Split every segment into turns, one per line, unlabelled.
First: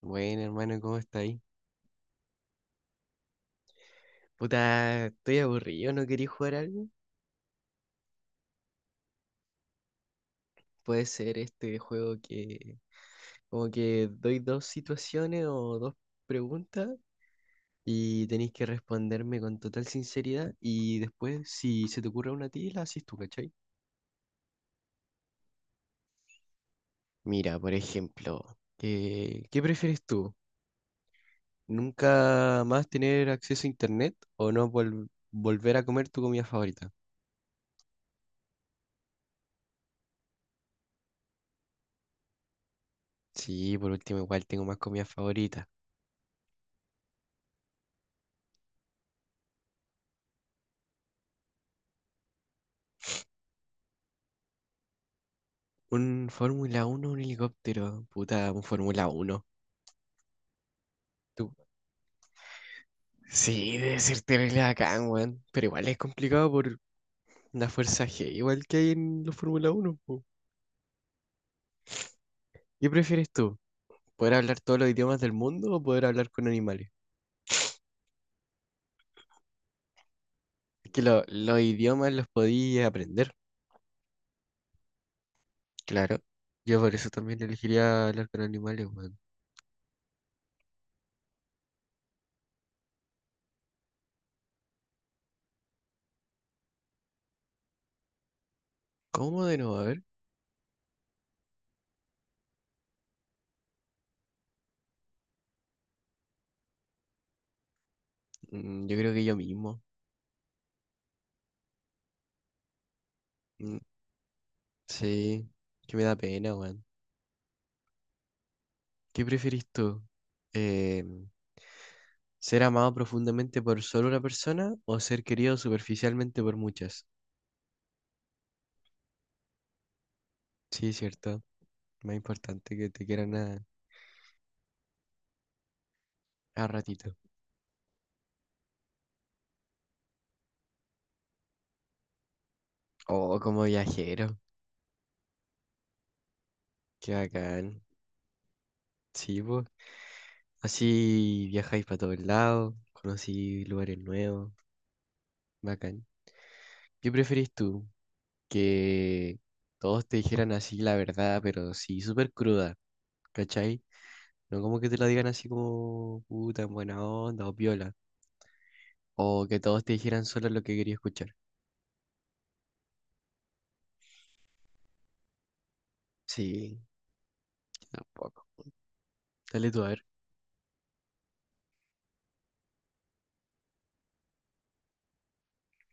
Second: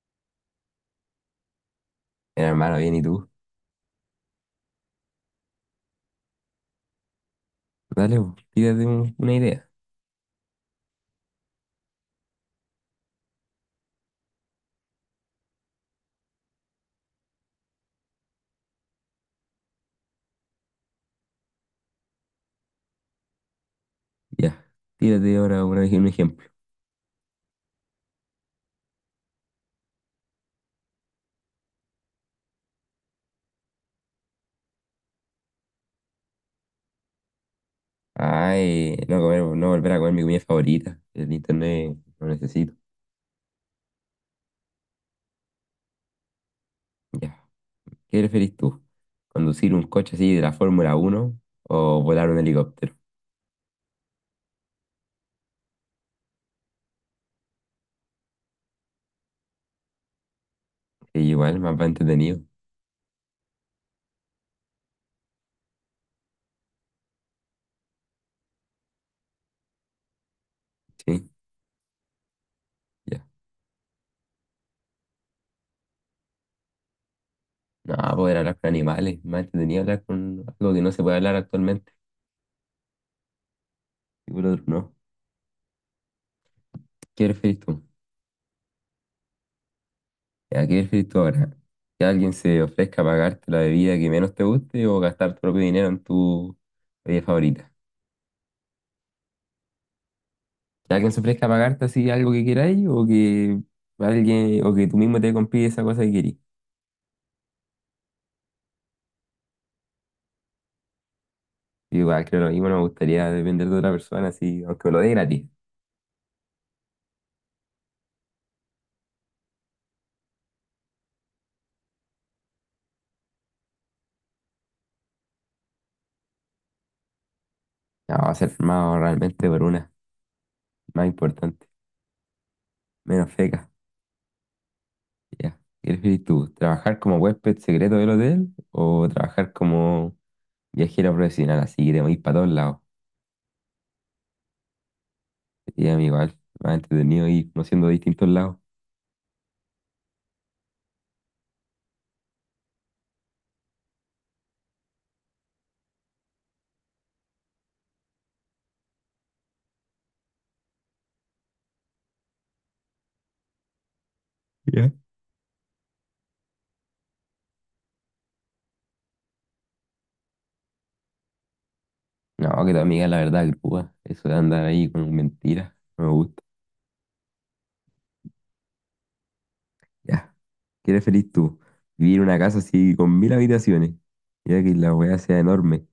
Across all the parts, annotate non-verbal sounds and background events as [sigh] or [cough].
Bueno, hermano, ¿cómo está ahí?
Bien, hermano, bien, ¿y tú?
Puta, estoy aburrido, ¿no quería jugar algo?
Dale, po, tírate una idea.
Puede ser este juego que como que doy dos situaciones o dos preguntas y tenéis que responderme con total sinceridad y después si se te ocurre una a ti, la haces tú, ¿cachai?
Ya, tírate ahora un ejemplo.
Mira, por ejemplo, ¿qué prefieres tú? ¿Nunca más tener acceso a internet o no volver a comer tu comida favorita?
Ay, no volver a comer mi comida favorita. El internet lo necesito.
Sí, por último, igual tengo más comida favorita.
Ya, ¿qué preferís tú? ¿Conducir un coche así de la Fórmula Uno o volar un helicóptero?
Un Fórmula uno un helicóptero. Puta, un Fórmula uno.
Que
Tú-
igual, más va entretenido.
Sí, debe ser terrible bacán, weón. Pero igual es complicado por la fuerza G, igual que hay en los Fórmula uno po.
Sí,
¿Qué
ya.
prefieres tú? ¿Poder hablar todos los idiomas del mundo o poder hablar con animales?
No, poder hablar con animales, más entretenido hablar con algo que
Es
no
que
se puede hablar
los
actualmente.
idiomas los podía aprender,
Y por otro, no.
claro. Yo por eso
¿Qué
también
preferís tú?
elegiría hablar con animales, weón.
¿Aquí ¿qué prefieres ahora? ¿Que alguien se ofrezca a pagarte la bebida que menos te guste o gastar tu propio dinero en tu bebida favorita?
¿Cómo de nuevo? A ver.
¿Que alguien se ofrezca a pagarte así algo que queráis, o que tú mismo te compres esa cosa que querís?
Yo creo que yo mismo.
Yo igual creo lo mismo, no me gustaría depender
Mm,
de otra persona así, aunque me lo dé gratis.
sí, que me da pena, weón. ¿Qué prefieres tú? Em, ¿Ser amado profundamente por solo una persona o ser querido superficialmente por muchas?
No, va a ser firmado realmente por una
Sí,
más
cierto.
importante,
Más importante que te
menos
quieran a,
feca. Ya, ¿qué prefieres tú?
a
¿Trabajar
ratito.
como huésped secreto del hotel o trabajar como viajero profesional así que te movís para todos lados?
Oh, como viajero.
Y amigo, igual, más
Qué
entretenido ir
bacán.
conociendo distintos lados.
Sí, pues. Así viajáis para todos lados. Conocí lugares nuevos. Bacán. ¿Qué preferís tú? Que todos te dijeran así la verdad, pero sí, súper cruda. ¿Cachai? No como que
Ya.
te lo digan así como puta, en buena onda o piola. O que todos te dijeran solo lo que quería escuchar.
No, que tu amiga, la verdad, grúa. Eso de andar ahí con mentiras, no me gusta.
Sí, tampoco. Dale tú a ver.
Ya, ¿qué eres feliz tú? ¿Vivir en una casa así con mil habitaciones? Ya que la weá sea enorme.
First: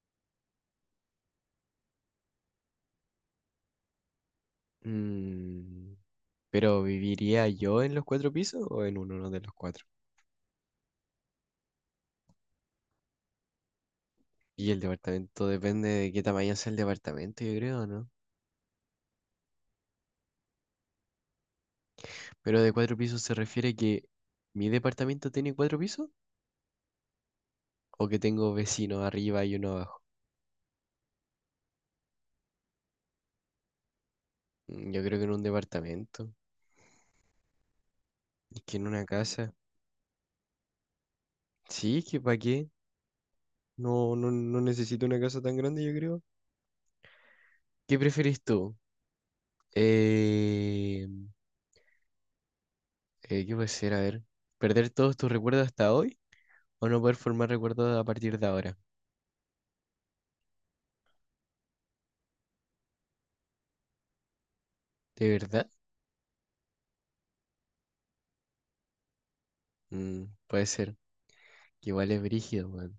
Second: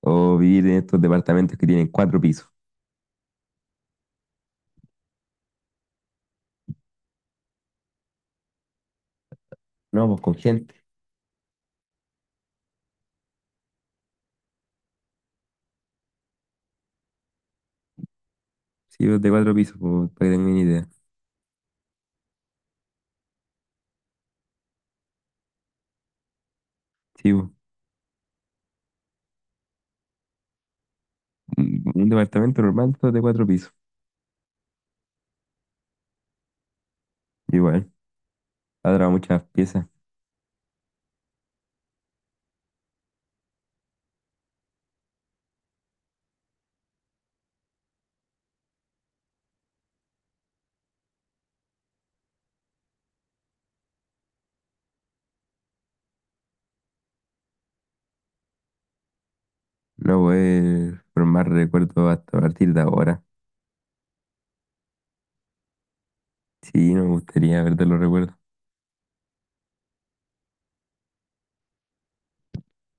O vivir en estos departamentos que tienen cuatro pisos.
Mm, pero ¿viviría yo en los cuatro pisos o en uno de los cuatro?
No, pues con gente.
Y el departamento depende de qué tamaño sea el departamento, yo creo, ¿no?
Sí, pues, de cuatro pisos, pues, para que tengan una idea.
Pero de cuatro pisos se refiere que mi departamento tiene cuatro pisos
Sí, pues,
o que tengo vecinos arriba y uno abajo.
un departamento normal, todo de cuatro pisos.
Yo creo que en un departamento.
Igual,
Es que en una
habrá muchas
casa.
piezas.
Sí, es que ¿para qué? No, no, no necesito una casa tan grande, yo creo. ¿Qué prefieres tú? Eh, ¿Qué puede ser? A ver. ¿Perder todos tus recuerdos hasta hoy? ¿O no poder formar recuerdos a partir de ahora?
No poder formar recuerdos hasta a partir de ahora.
¿De verdad?
Sí, no me gustaría perder los recuerdos.
Puede ser. Que igual es brígido, weón.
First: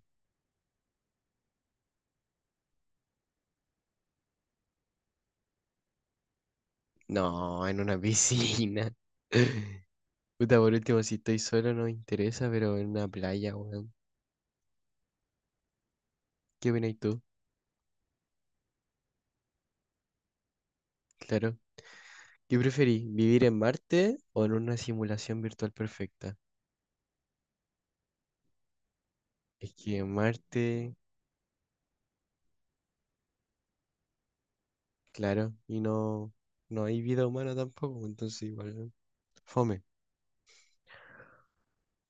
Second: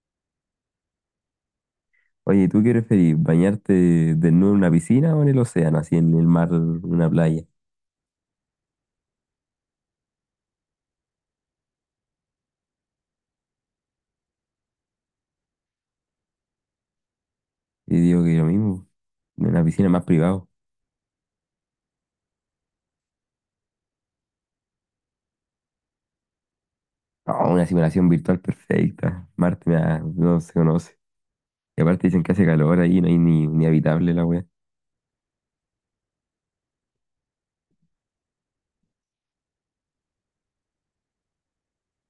Oye, ¿tú qué preferís? ¿Bañarte desnudo en una piscina o en el océano, así en el mar, en una playa?
No, en una piscina. [laughs] Puta, por último, si estoy solo no me interesa, pero en una playa, weón. ¿Qué opinas tú?
Y digo que lo mismo, en una piscina más privado.
Claro. ¿Qué preferís? ¿Vivir en Marte o en una simulación virtual perfecta?
No, una simulación virtual perfecta. Marte
Es que en
no se
Marte,
conoce. Y aparte dicen que hace calor ahí, no hay ni habitable la wea.
claro, y no, no hay vida humana tampoco, entonces igual, fome.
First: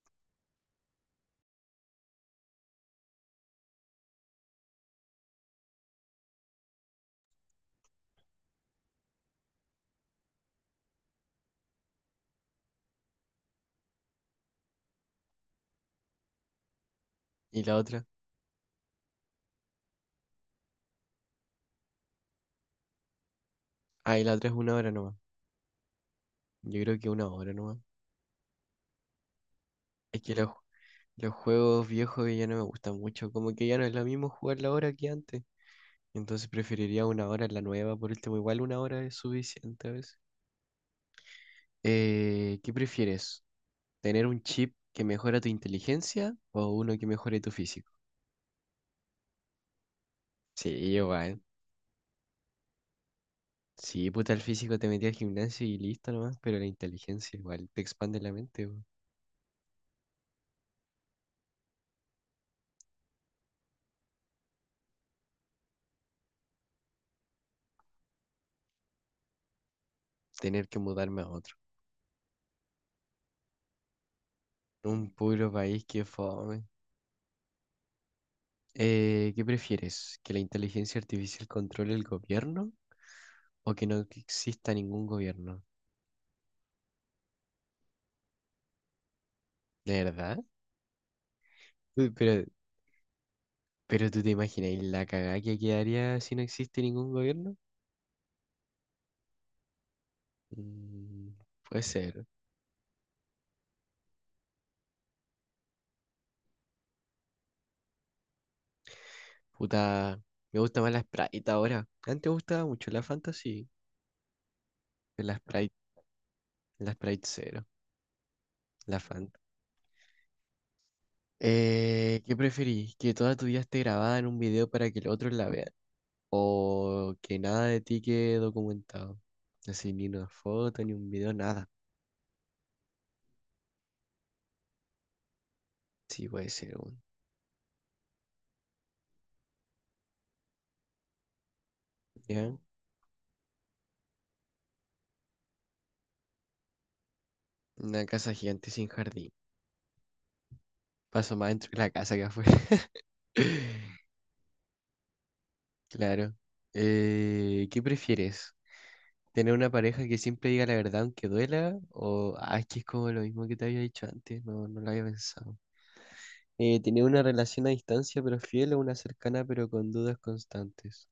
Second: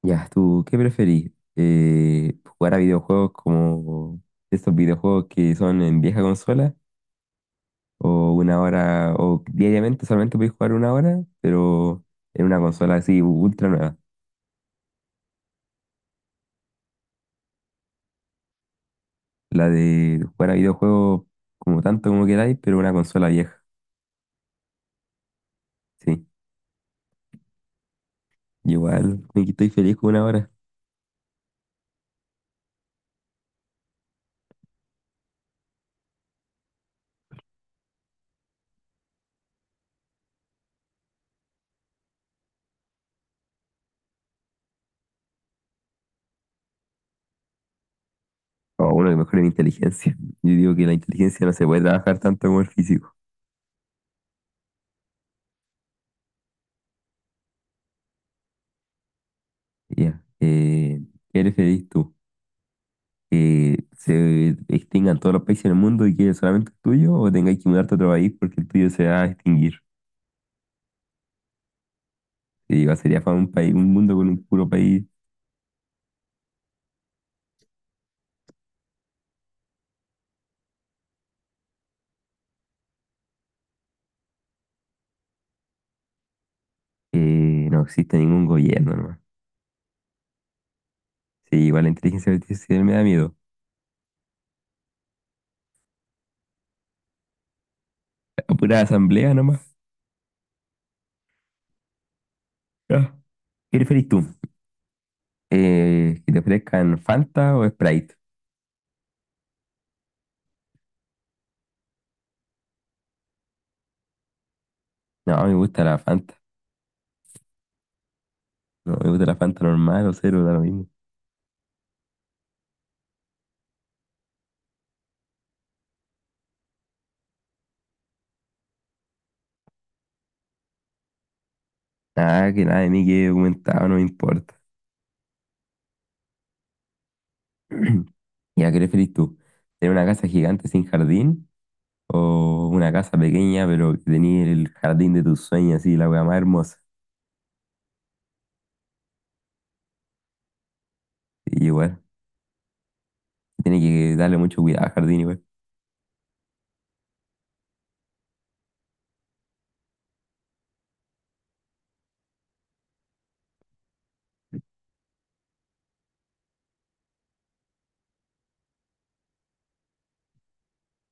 Ya, ¿tú qué preferís? ¿Jugar a videojuegos como estos videojuegos que son en vieja consola? ¿O o diariamente solamente podéis jugar una hora, pero en una consola así ultra nueva?
¿Y la otra?
La de jugar a videojuegos como tanto como queráis, pero una consola vieja.
Ah, y la otra es una hora nomás.
Sí,
Yo creo que una hora nomás.
igual me estoy feliz con
Es
una
que los
hora.
Los juegos viejos ya no me gustan mucho, como que ya no es lo mismo jugarla ahora que antes. Entonces preferiría una hora en la nueva, por último, igual una hora es suficiente a veces. ¿Qué prefieres? ¿Tener un chip que mejora tu inteligencia o uno que mejore tu físico?
O bueno, que mejore mi inteligencia. [laughs] Yo
Sí,
digo que la
igual.
inteligencia no se puede trabajar tanto como el físico.
Sí, puta, el físico te metí al gimnasio y listo nomás, pero la inteligencia igual te expande la mente, weón.
Ya. ¿Eres feliz tú? ¿Que se extingan todos los países del mundo y quede solamente el tuyo? ¿O tengáis que mudarte a otro país porque el tuyo se va a extinguir?
Tener que mudarme a otro.
Te digo, sería para un país, un mundo con un puro
Un
país
puro país que fome. ¿Qué prefieres? ¿Que la inteligencia artificial controle el gobierno o que no exista ningún gobierno?
que no existe ningún gobierno nomás.
¿De verdad?
Sí, igual la
Uy,
inteligencia
Pero,
artificial me da miedo.
pero ¿tú te imaginas la cagada que quedaría si no existe ningún gobierno?
A pura asamblea nomás.
Mm, Puede ser.
Ah. ¿Qué preferís tú? ¿Que te ofrezcan Fanta o Sprite?
Puta, me gusta más la Sprite ahora. Antes me gustaba mucho la Fanta, sí. Pero la
No, me
Sprite,
gusta la Fanta.
la Sprite cero,
No,
la
me gusta la
Fanta.
Fanta normal o cero, da lo mismo.
¿Qué preferís? ¿Que toda tu vida esté grabada en un video para que los otros la vean? ¿O que nada de ti quede documentado? Así, ni una foto, ni un video, nada.
Nada, que nada de mí quede documentado, no me importa.
Sí, puede ser, weón.
[clears throat] ¿Y a qué preferís tú? ¿Tener una casa gigante sin jardín?
¿Ya?
¿O una casa pequeña pero que tenía el jardín de tus sueños así, la weá más hermosa?
Una casa gigante sin jardín. Paso más
Y
dentro de la
igual,
casa que afuera.
tiene
[laughs]
que darle mucho cuidado al jardín igual.
Claro. ¿Qué prefieres? ¿Tener una pareja que siempre diga la verdad aunque duela? ¿O, ah, es que es como lo mismo que te había dicho antes? No, no lo había pensado. ¿Tener una relación a distancia pero fiel o una cercana pero con dudas constantes?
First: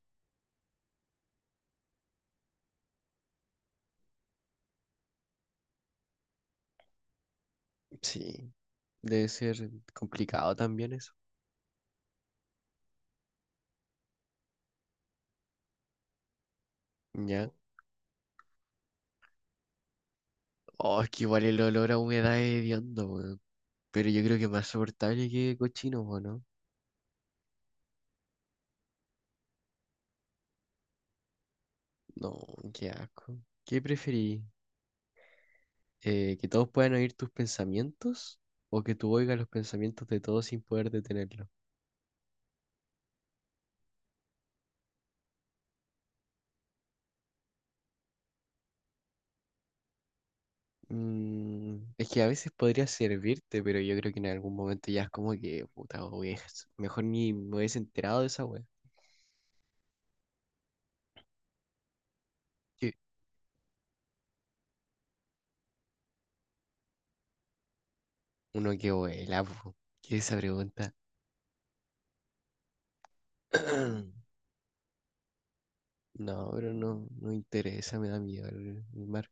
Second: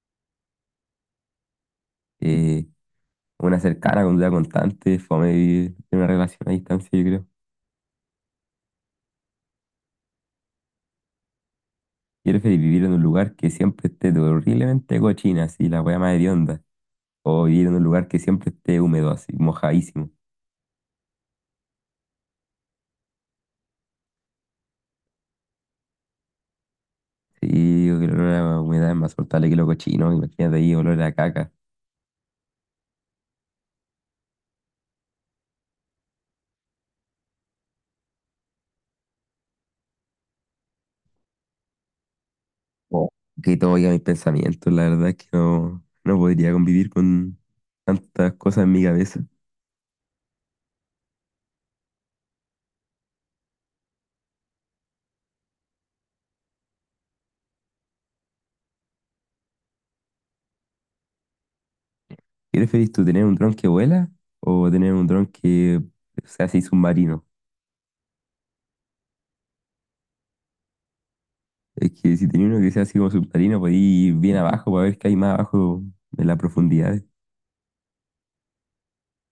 Eh, una cercana con duda constante, fome vivir en una relación a distancia, yo creo.
Sí, debe ser complicado también eso.
Quiero que vivir en un lugar que siempre esté horriblemente cochina, así, la weá más hedionda. O
Ya.
vivir en un lugar que siempre esté húmedo, así, mojadísimo.
Oh, es que igual el olor a humedad es hediondo, weón. Pero yo creo que es más soportable que cochino, ¿o no?
Sí, yo creo que el olor a la humedad es más soltable que lo cochino, imagínate ahí, olor a caca.
No, qué asco. ¿Qué preferí? ¿Que todos puedan oír tus pensamientos o que tú oigas los pensamientos de todos sin poder detenerlos?
Oh. Que todo llega a mis pensamientos, la verdad es que no, no podría convivir con tantas cosas en mi cabeza.
Es que a veces podría servirte, pero yo creo que en algún momento ya es como que, puta, wey, mejor ni me hubiese enterado de esa wea.
¿Qué preferís
Que
tú, tener un dron que vuela o tener un dron que sea así submarino?
Uno que vuela, po. ¿Qué es esa pregunta?
Es que si tenés uno que sea así como submarino, podés ir bien
[clears throat]
abajo para ver qué hay más abajo en la
No, pero
profundidad.
no, no interesa, me da miedo el mar.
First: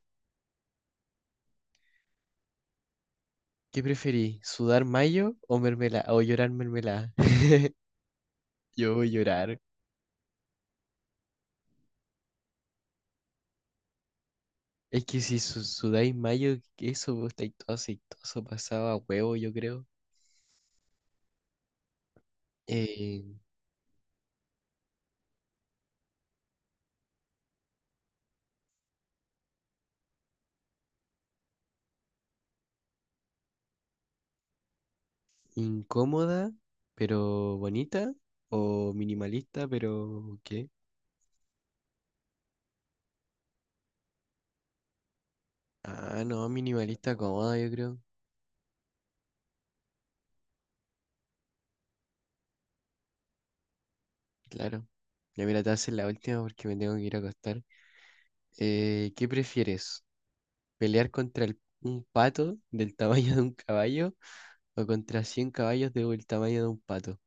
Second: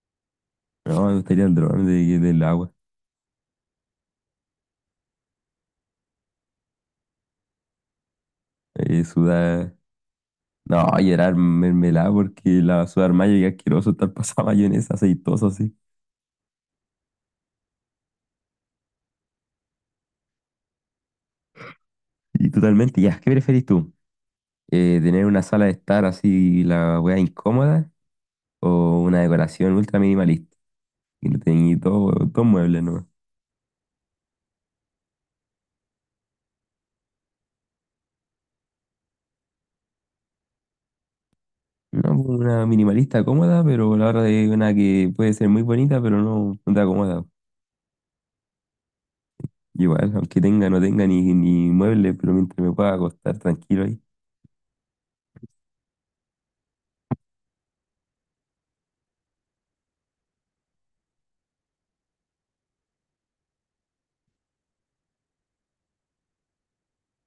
No, me gustaría el dron del agua.
¿Qué preferí? ¿Sudar mayo o mermelada? ¿O llorar mermelada? [laughs] Yo
Eh,
voy a llorar.
sudar. No, llorar mermelada porque la sudar mayo y asqueroso estar [laughs] pasada mayonesa
Es que si
aceitoso así.
sudáis mayo, eso, vos estáis todo aceitoso, pasaba huevo, yo creo.
Y totalmente, ya, ¿qué
Eh,
preferís tú? ¿Tener una sala de estar así, la weá incómoda? ¿O una decoración ultra minimalista? Y no tenéis todo muebles, ¿no?
incómoda, pero bonita. O minimalista, pero ¿qué?
No, pues, una minimalista cómoda, pero a la hora de una que puede ser muy bonita, pero
Ah, no,
no, no te
minimalista
acomoda.
cómoda, yo creo.
Igual, aunque tenga, no tenga ni muebles, pero mientras me pueda acostar tranquilo ahí.
Claro. Ya mira, te haces la última porque me tengo que ir a acostar. ¿Qué prefieres? ¿Pelear contra un pato del tamaño de un caballo o contra 100 caballos del tamaño de un pato?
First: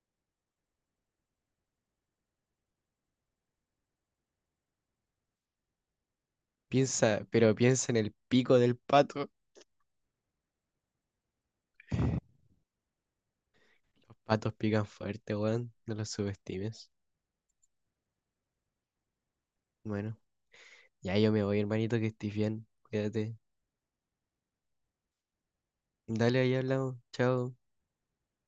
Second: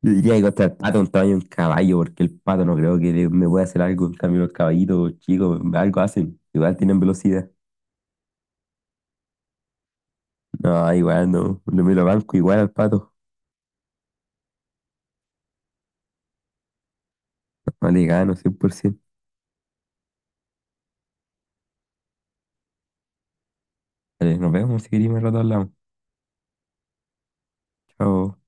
Yo diría que contra el pato un tamaño de un caballo, porque el pato no creo que me pueda hacer algo. En cambio, los caballitos chicos, algo hacen. Igual tienen
Piensa,
velocidad.
pero piensa en el pico del pato.
No, igual no. Lo me lo banco igual al pato.
Los patos pican fuerte, weón. No los subestimes.
No le gano 100%.
Bueno, ya yo me voy, hermanito, que estés bien. Cuídate.
Vale, nos vemos si queréis, más rato hablamos.
Dale, ahí hablamos. Chao.
Chao.